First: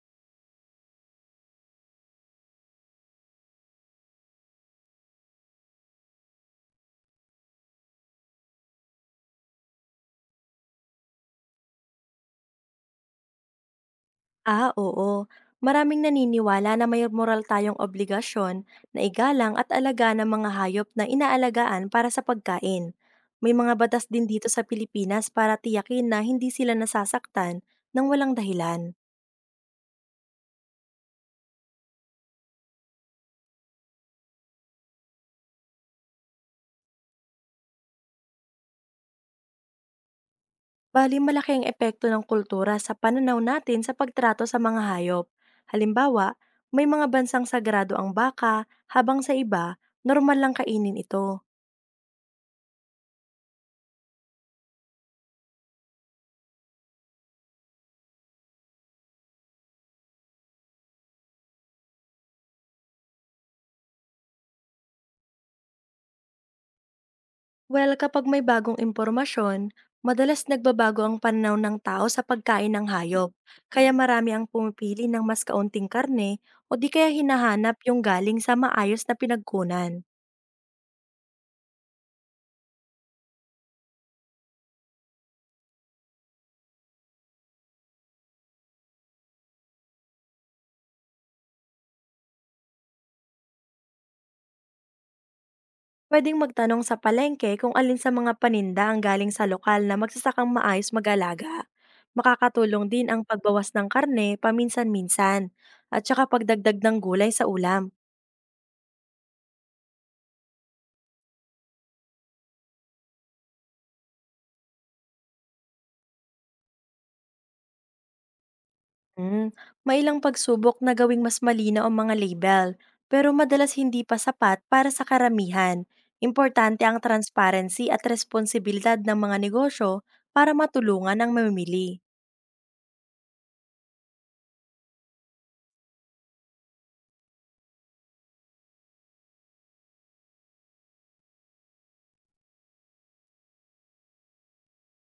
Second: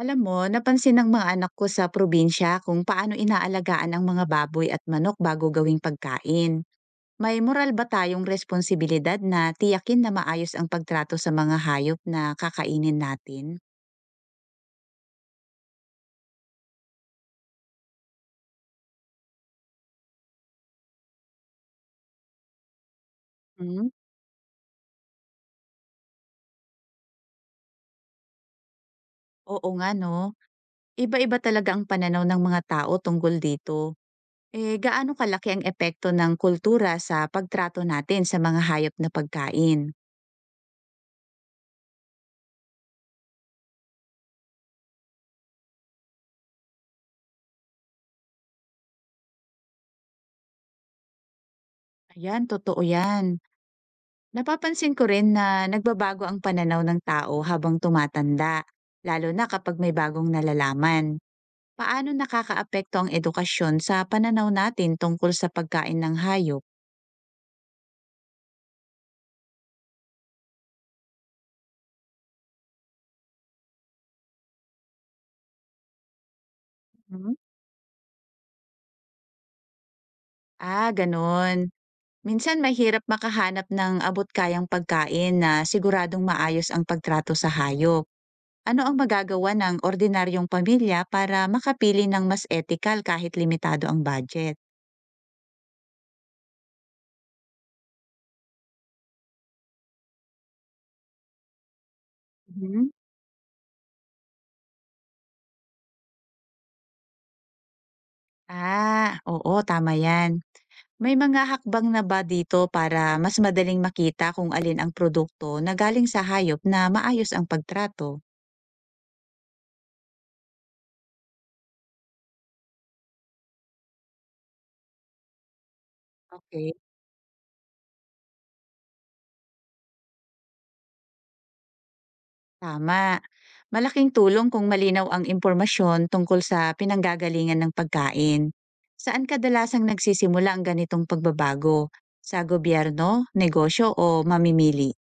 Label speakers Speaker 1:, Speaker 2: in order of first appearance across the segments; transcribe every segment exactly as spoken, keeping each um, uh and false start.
Speaker 1: Alam mo, napansin ng mga anak ko sa probinsya kung paano inaalagaan ang mga baboy at manok bago gawing pagkain. May moral ba tayong responsibilidad na tiyakin na maayos ang pagtrato sa mga hayop na kakainin natin?
Speaker 2: Ah, oo. Maraming naniniwala na may moral tayong obligasyon na igalang at alaga ng mga hayop na inaalagaan para sa pagkain. May mga
Speaker 1: Hmm?
Speaker 2: batas din dito sa Pilipinas para tiyakin na hindi sila nasasaktan ng walang dahilan.
Speaker 1: Oo nga no, iba-iba talaga ang pananaw ng mga tao tungkol dito. Eh gaano kalaki ang epekto ng kultura sa pagtrato natin sa mga hayop na pagkain?
Speaker 2: Bali malaki ang epekto ng kultura sa pananaw natin sa pagtrato sa mga hayop. Halimbawa, may mga bansang sagrado ang baka, habang sa iba, normal lang kainin ito.
Speaker 1: Ayan, totoo yan. Napapansin ko rin na nagbabago ang pananaw ng tao habang tumatanda, lalo na kapag may bagong nalalaman. Paano nakakaapekto ang edukasyon sa pananaw natin tungkol sa pagkain ng hayop?
Speaker 2: Well, kapag may bagong impormasyon, madalas nagbabago ang pananaw ng tao sa pagkain ng hayop. Kaya marami ang pumipili ng mas kaunting karne o di kaya
Speaker 1: Mhm.
Speaker 2: hinahanap yung galing sa maayos na pinagkunan.
Speaker 1: Ah, ganun. Minsan mahirap makahanap ng abot kayang pagkain na siguradong maayos ang pagtrato sa hayop. Ano ang magagawa ng ordinaryong pamilya para makapili ng mas ethical kahit limitado ang budget?
Speaker 2: Pwedeng magtanong sa palengke kung alin sa mga paninda ang galing sa lokal na magsasakang maayos mag-alaga. Makakatulong
Speaker 1: Mhm.
Speaker 2: din ang pagbawas ng karne paminsan-minsan at saka pagdagdag ng gulay sa ulam.
Speaker 1: Ah, oo, tama yan. May mga hakbang na ba dito para mas madaling makita kung alin ang produkto na galing sa hayop na maayos ang pagtrato?
Speaker 2: Mm, may ilang pagsubok na gawing mas malinaw ang mga label, pero madalas hindi pa sapat para sa karamihan.
Speaker 1: Okay.
Speaker 2: Importante ang transparency at responsibilidad ng mga negosyo para matulungan ang mamimili.
Speaker 1: Tama. Malaking tulong kung malinaw ang impormasyon tungkol sa pinanggagalingan ng pagkain. Saan kadalasang nagsisimula ang ganitong pagbabago? Sa gobyerno, negosyo o mamimili?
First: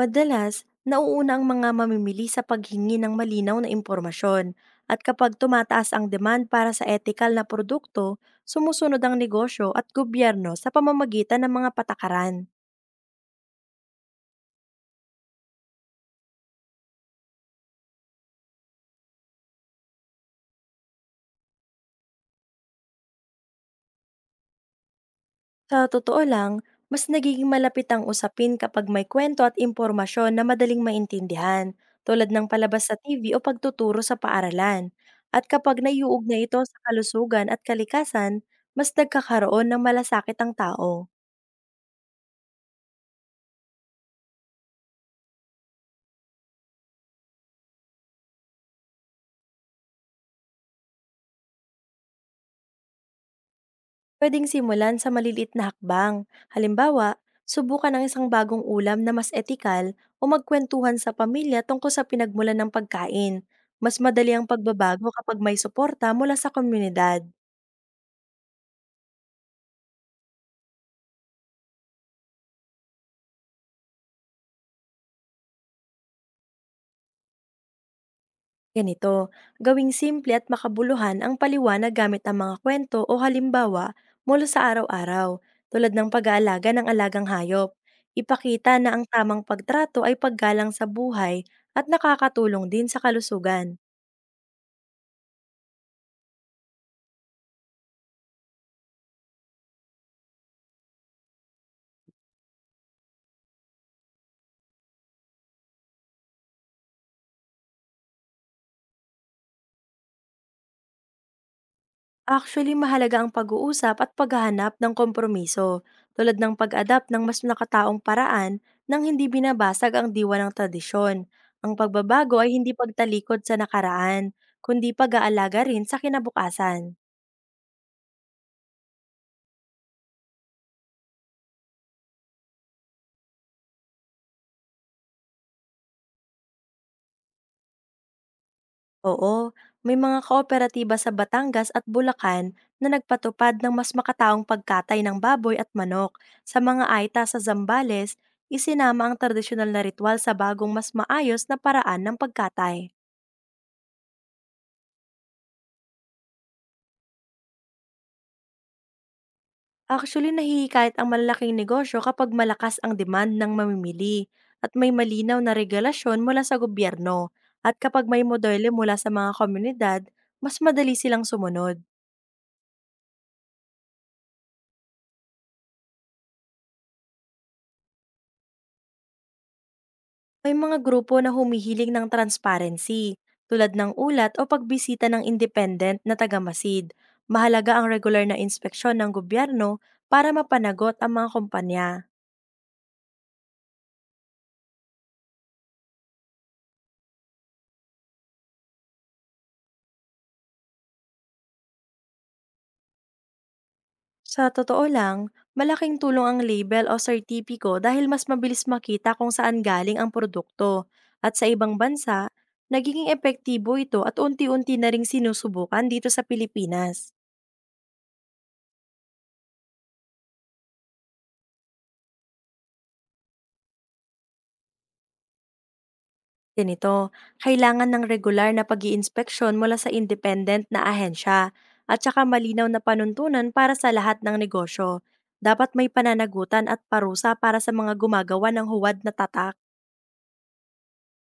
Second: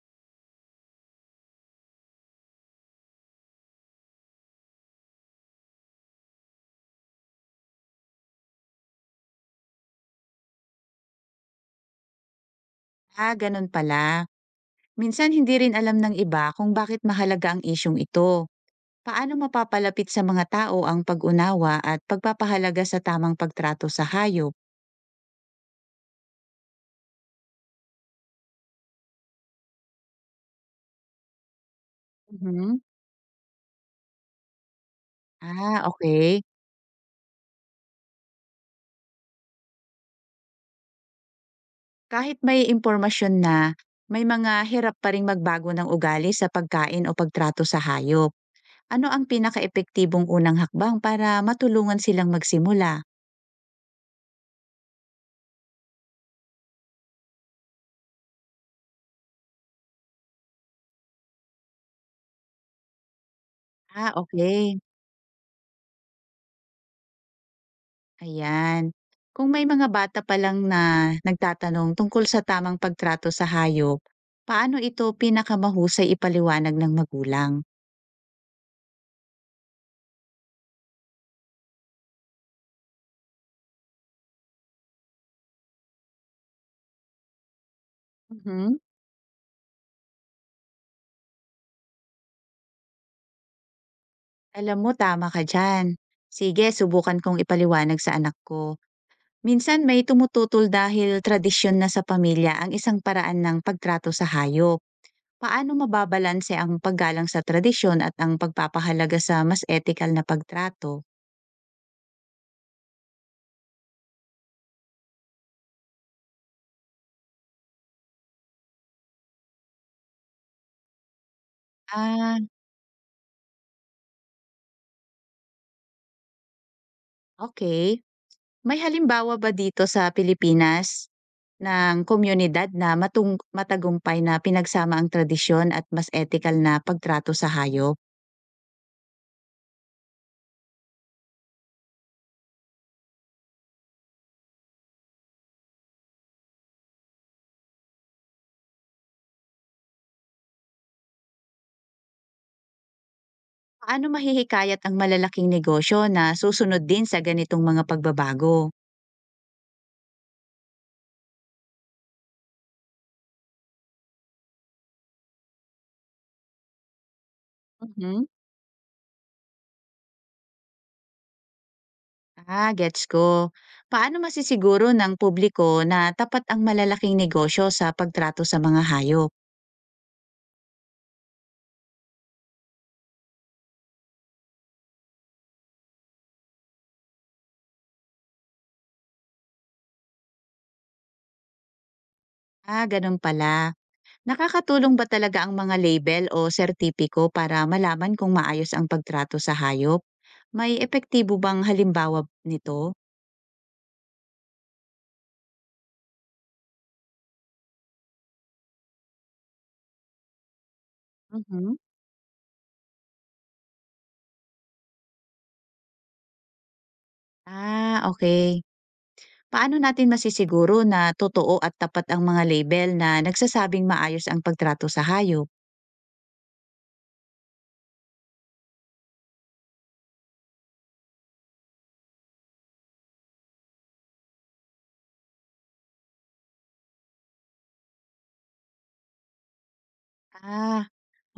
Speaker 2: Madalas, nauuna ang mga mamimili sa paghingi ng malinaw na impormasyon at kapag tumataas ang demand para sa ethical na produkto, sumusunod ang negosyo at gobyerno sa pamamagitan ng mga patakaran.
Speaker 1: Ah, ganun pala. Minsan hindi rin alam ng iba kung bakit mahalaga ang isyong ito. Paano mapapalapit sa mga tao ang pag-unawa at pagpapahalaga sa tamang pagtrato sa hayop?
Speaker 2: Sa totoo lang, mas nagiging malapit ang usapin kapag may kwento at impormasyon na madaling maintindihan, tulad ng
Speaker 1: Mhm.
Speaker 2: palabas sa T V o pagtuturo sa paaralan. At kapag
Speaker 1: Ah,
Speaker 2: naiuog na
Speaker 1: okay.
Speaker 2: ito sa kalusugan at kalikasan, mas nagkakaroon ng malasakit ang tao.
Speaker 1: Kahit may impormasyon na, may mga hirap pa ring magbago ng ugali sa pagkain o pagtrato sa hayop. Ano ang pinakaepektibong unang hakbang para matulungan silang magsimula?
Speaker 2: Pwedeng simulan sa maliliit na hakbang. Halimbawa, subukan ng isang bagong ulam na mas etikal o magkwentuhan sa pamilya tungkol sa pinagmulan ng pagkain. Mas
Speaker 1: Ah,
Speaker 2: madali ang
Speaker 1: okey.
Speaker 2: pagbabago kapag may suporta mula sa komunidad.
Speaker 1: Ayan. Kung may mga bata pa lang na nagtatanong tungkol sa tamang pagtrato sa hayop, paano ito pinakamahusay ipaliwanag ng magulang?
Speaker 2: Ganito, gawing simple at makabuluhan ang paliwanag gamit ang mga kwento o halimbawa mula sa araw-araw, tulad ng pag-aalaga ng alagang hayop.
Speaker 1: Mhm.
Speaker 2: Ipakita na ang tamang pagtrato ay paggalang sa buhay at nakakatulong din sa kalusugan.
Speaker 1: Alam mo, tama ka diyan. Sige, subukan kong ipaliwanag sa anak ko. Minsan may tumututol dahil tradisyon na sa pamilya ang isang paraan ng pagtrato sa hayop. Paano mababalanse ang paggalang sa tradisyon at ang pagpapahalaga sa mas ethical na pagtrato?
Speaker 2: Actually, mahalaga ang pag-uusap at paghahanap ng kompromiso, tulad ng pag-adapt ng mas nakataong paraan nang hindi binabasag ang diwa ng tradisyon. Ang
Speaker 1: Ah,
Speaker 2: pagbabago ay hindi pagtalikod sa nakaraan, kundi pag-aalaga rin sa kinabukasan.
Speaker 1: okay. May halimbawa ba dito sa Pilipinas ng komunidad na matung- matagumpay na pinagsama ang tradisyon at mas ethical na pagtrato sa hayop?
Speaker 2: Oo, may mga kooperatiba sa Batangas at Bulacan na nagpatupad ng mas makataong pagkatay ng baboy at manok. Sa mga aita sa Zambales, isinama ang tradisyonal na ritual sa bagong mas maayos na paraan ng pagkatay.
Speaker 1: Paano mahihikayat ang malalaking negosyo na susunod din sa ganitong mga pagbabago?
Speaker 2: Actually, nahihikayat ang malalaking negosyo kapag malakas ang demand ng mamimili at may malinaw na regulasyon mula sa gobyerno. At kapag
Speaker 1: Mhm.
Speaker 2: may modelo mula sa mga komunidad, mas madali silang sumunod.
Speaker 1: Ah, gets ko. Paano masisiguro ng publiko na tapat ang malalaking negosyo sa pagtrato sa mga hayop?
Speaker 2: May mga grupo na humihiling ng transparency, tulad ng ulat o pagbisita ng independent na tagamasid. Mahalaga ang regular na inspeksyon ng gobyerno para mapanagot ang mga kumpanya.
Speaker 1: Ah, ganun pala. Nakakatulong ba talaga ang mga label o sertipiko para malaman kung maayos ang pagtrato sa hayop? May epektibo bang halimbawa nito?
Speaker 2: Sa totoo lang, malaking tulong ang label o sertipiko dahil mas mabilis makita kung saan galing ang produkto. At sa
Speaker 1: Mhm.
Speaker 2: ibang bansa, nagiging epektibo ito at unti-unti na ring sinusubukan dito sa Pilipinas.
Speaker 1: Ah, okay. Paano natin masisiguro na totoo at tapat ang mga label na nagsasabing maayos ang pagtrato sa hayop?
Speaker 2: Ganito, kailangan ng regular na pag-iinspeksyon mula sa independent na ahensya at saka malinaw na panuntunan para sa lahat ng negosyo. Dapat may pananagutan at parusa para sa mga gumagawa ng huwad na tatak.
Speaker 1: Ah,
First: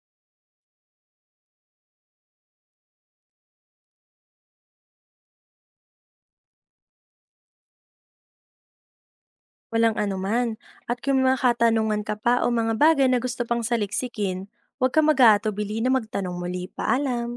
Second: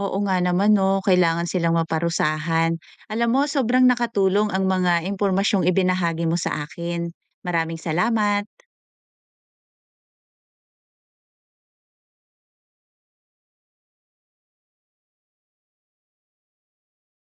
Speaker 1: oo nga naman 'no, kailangan silang maparusahan. Alam mo, sobrang nakatulong ang mga impormasyong ibinahagi mo sa akin. Maraming salamat.
Speaker 2: Walang anuman. At kung may mga katanungan ka pa o mga bagay na gusto pang saliksikin, huwag ka mag-aatubili na magtanong muli. Paalam!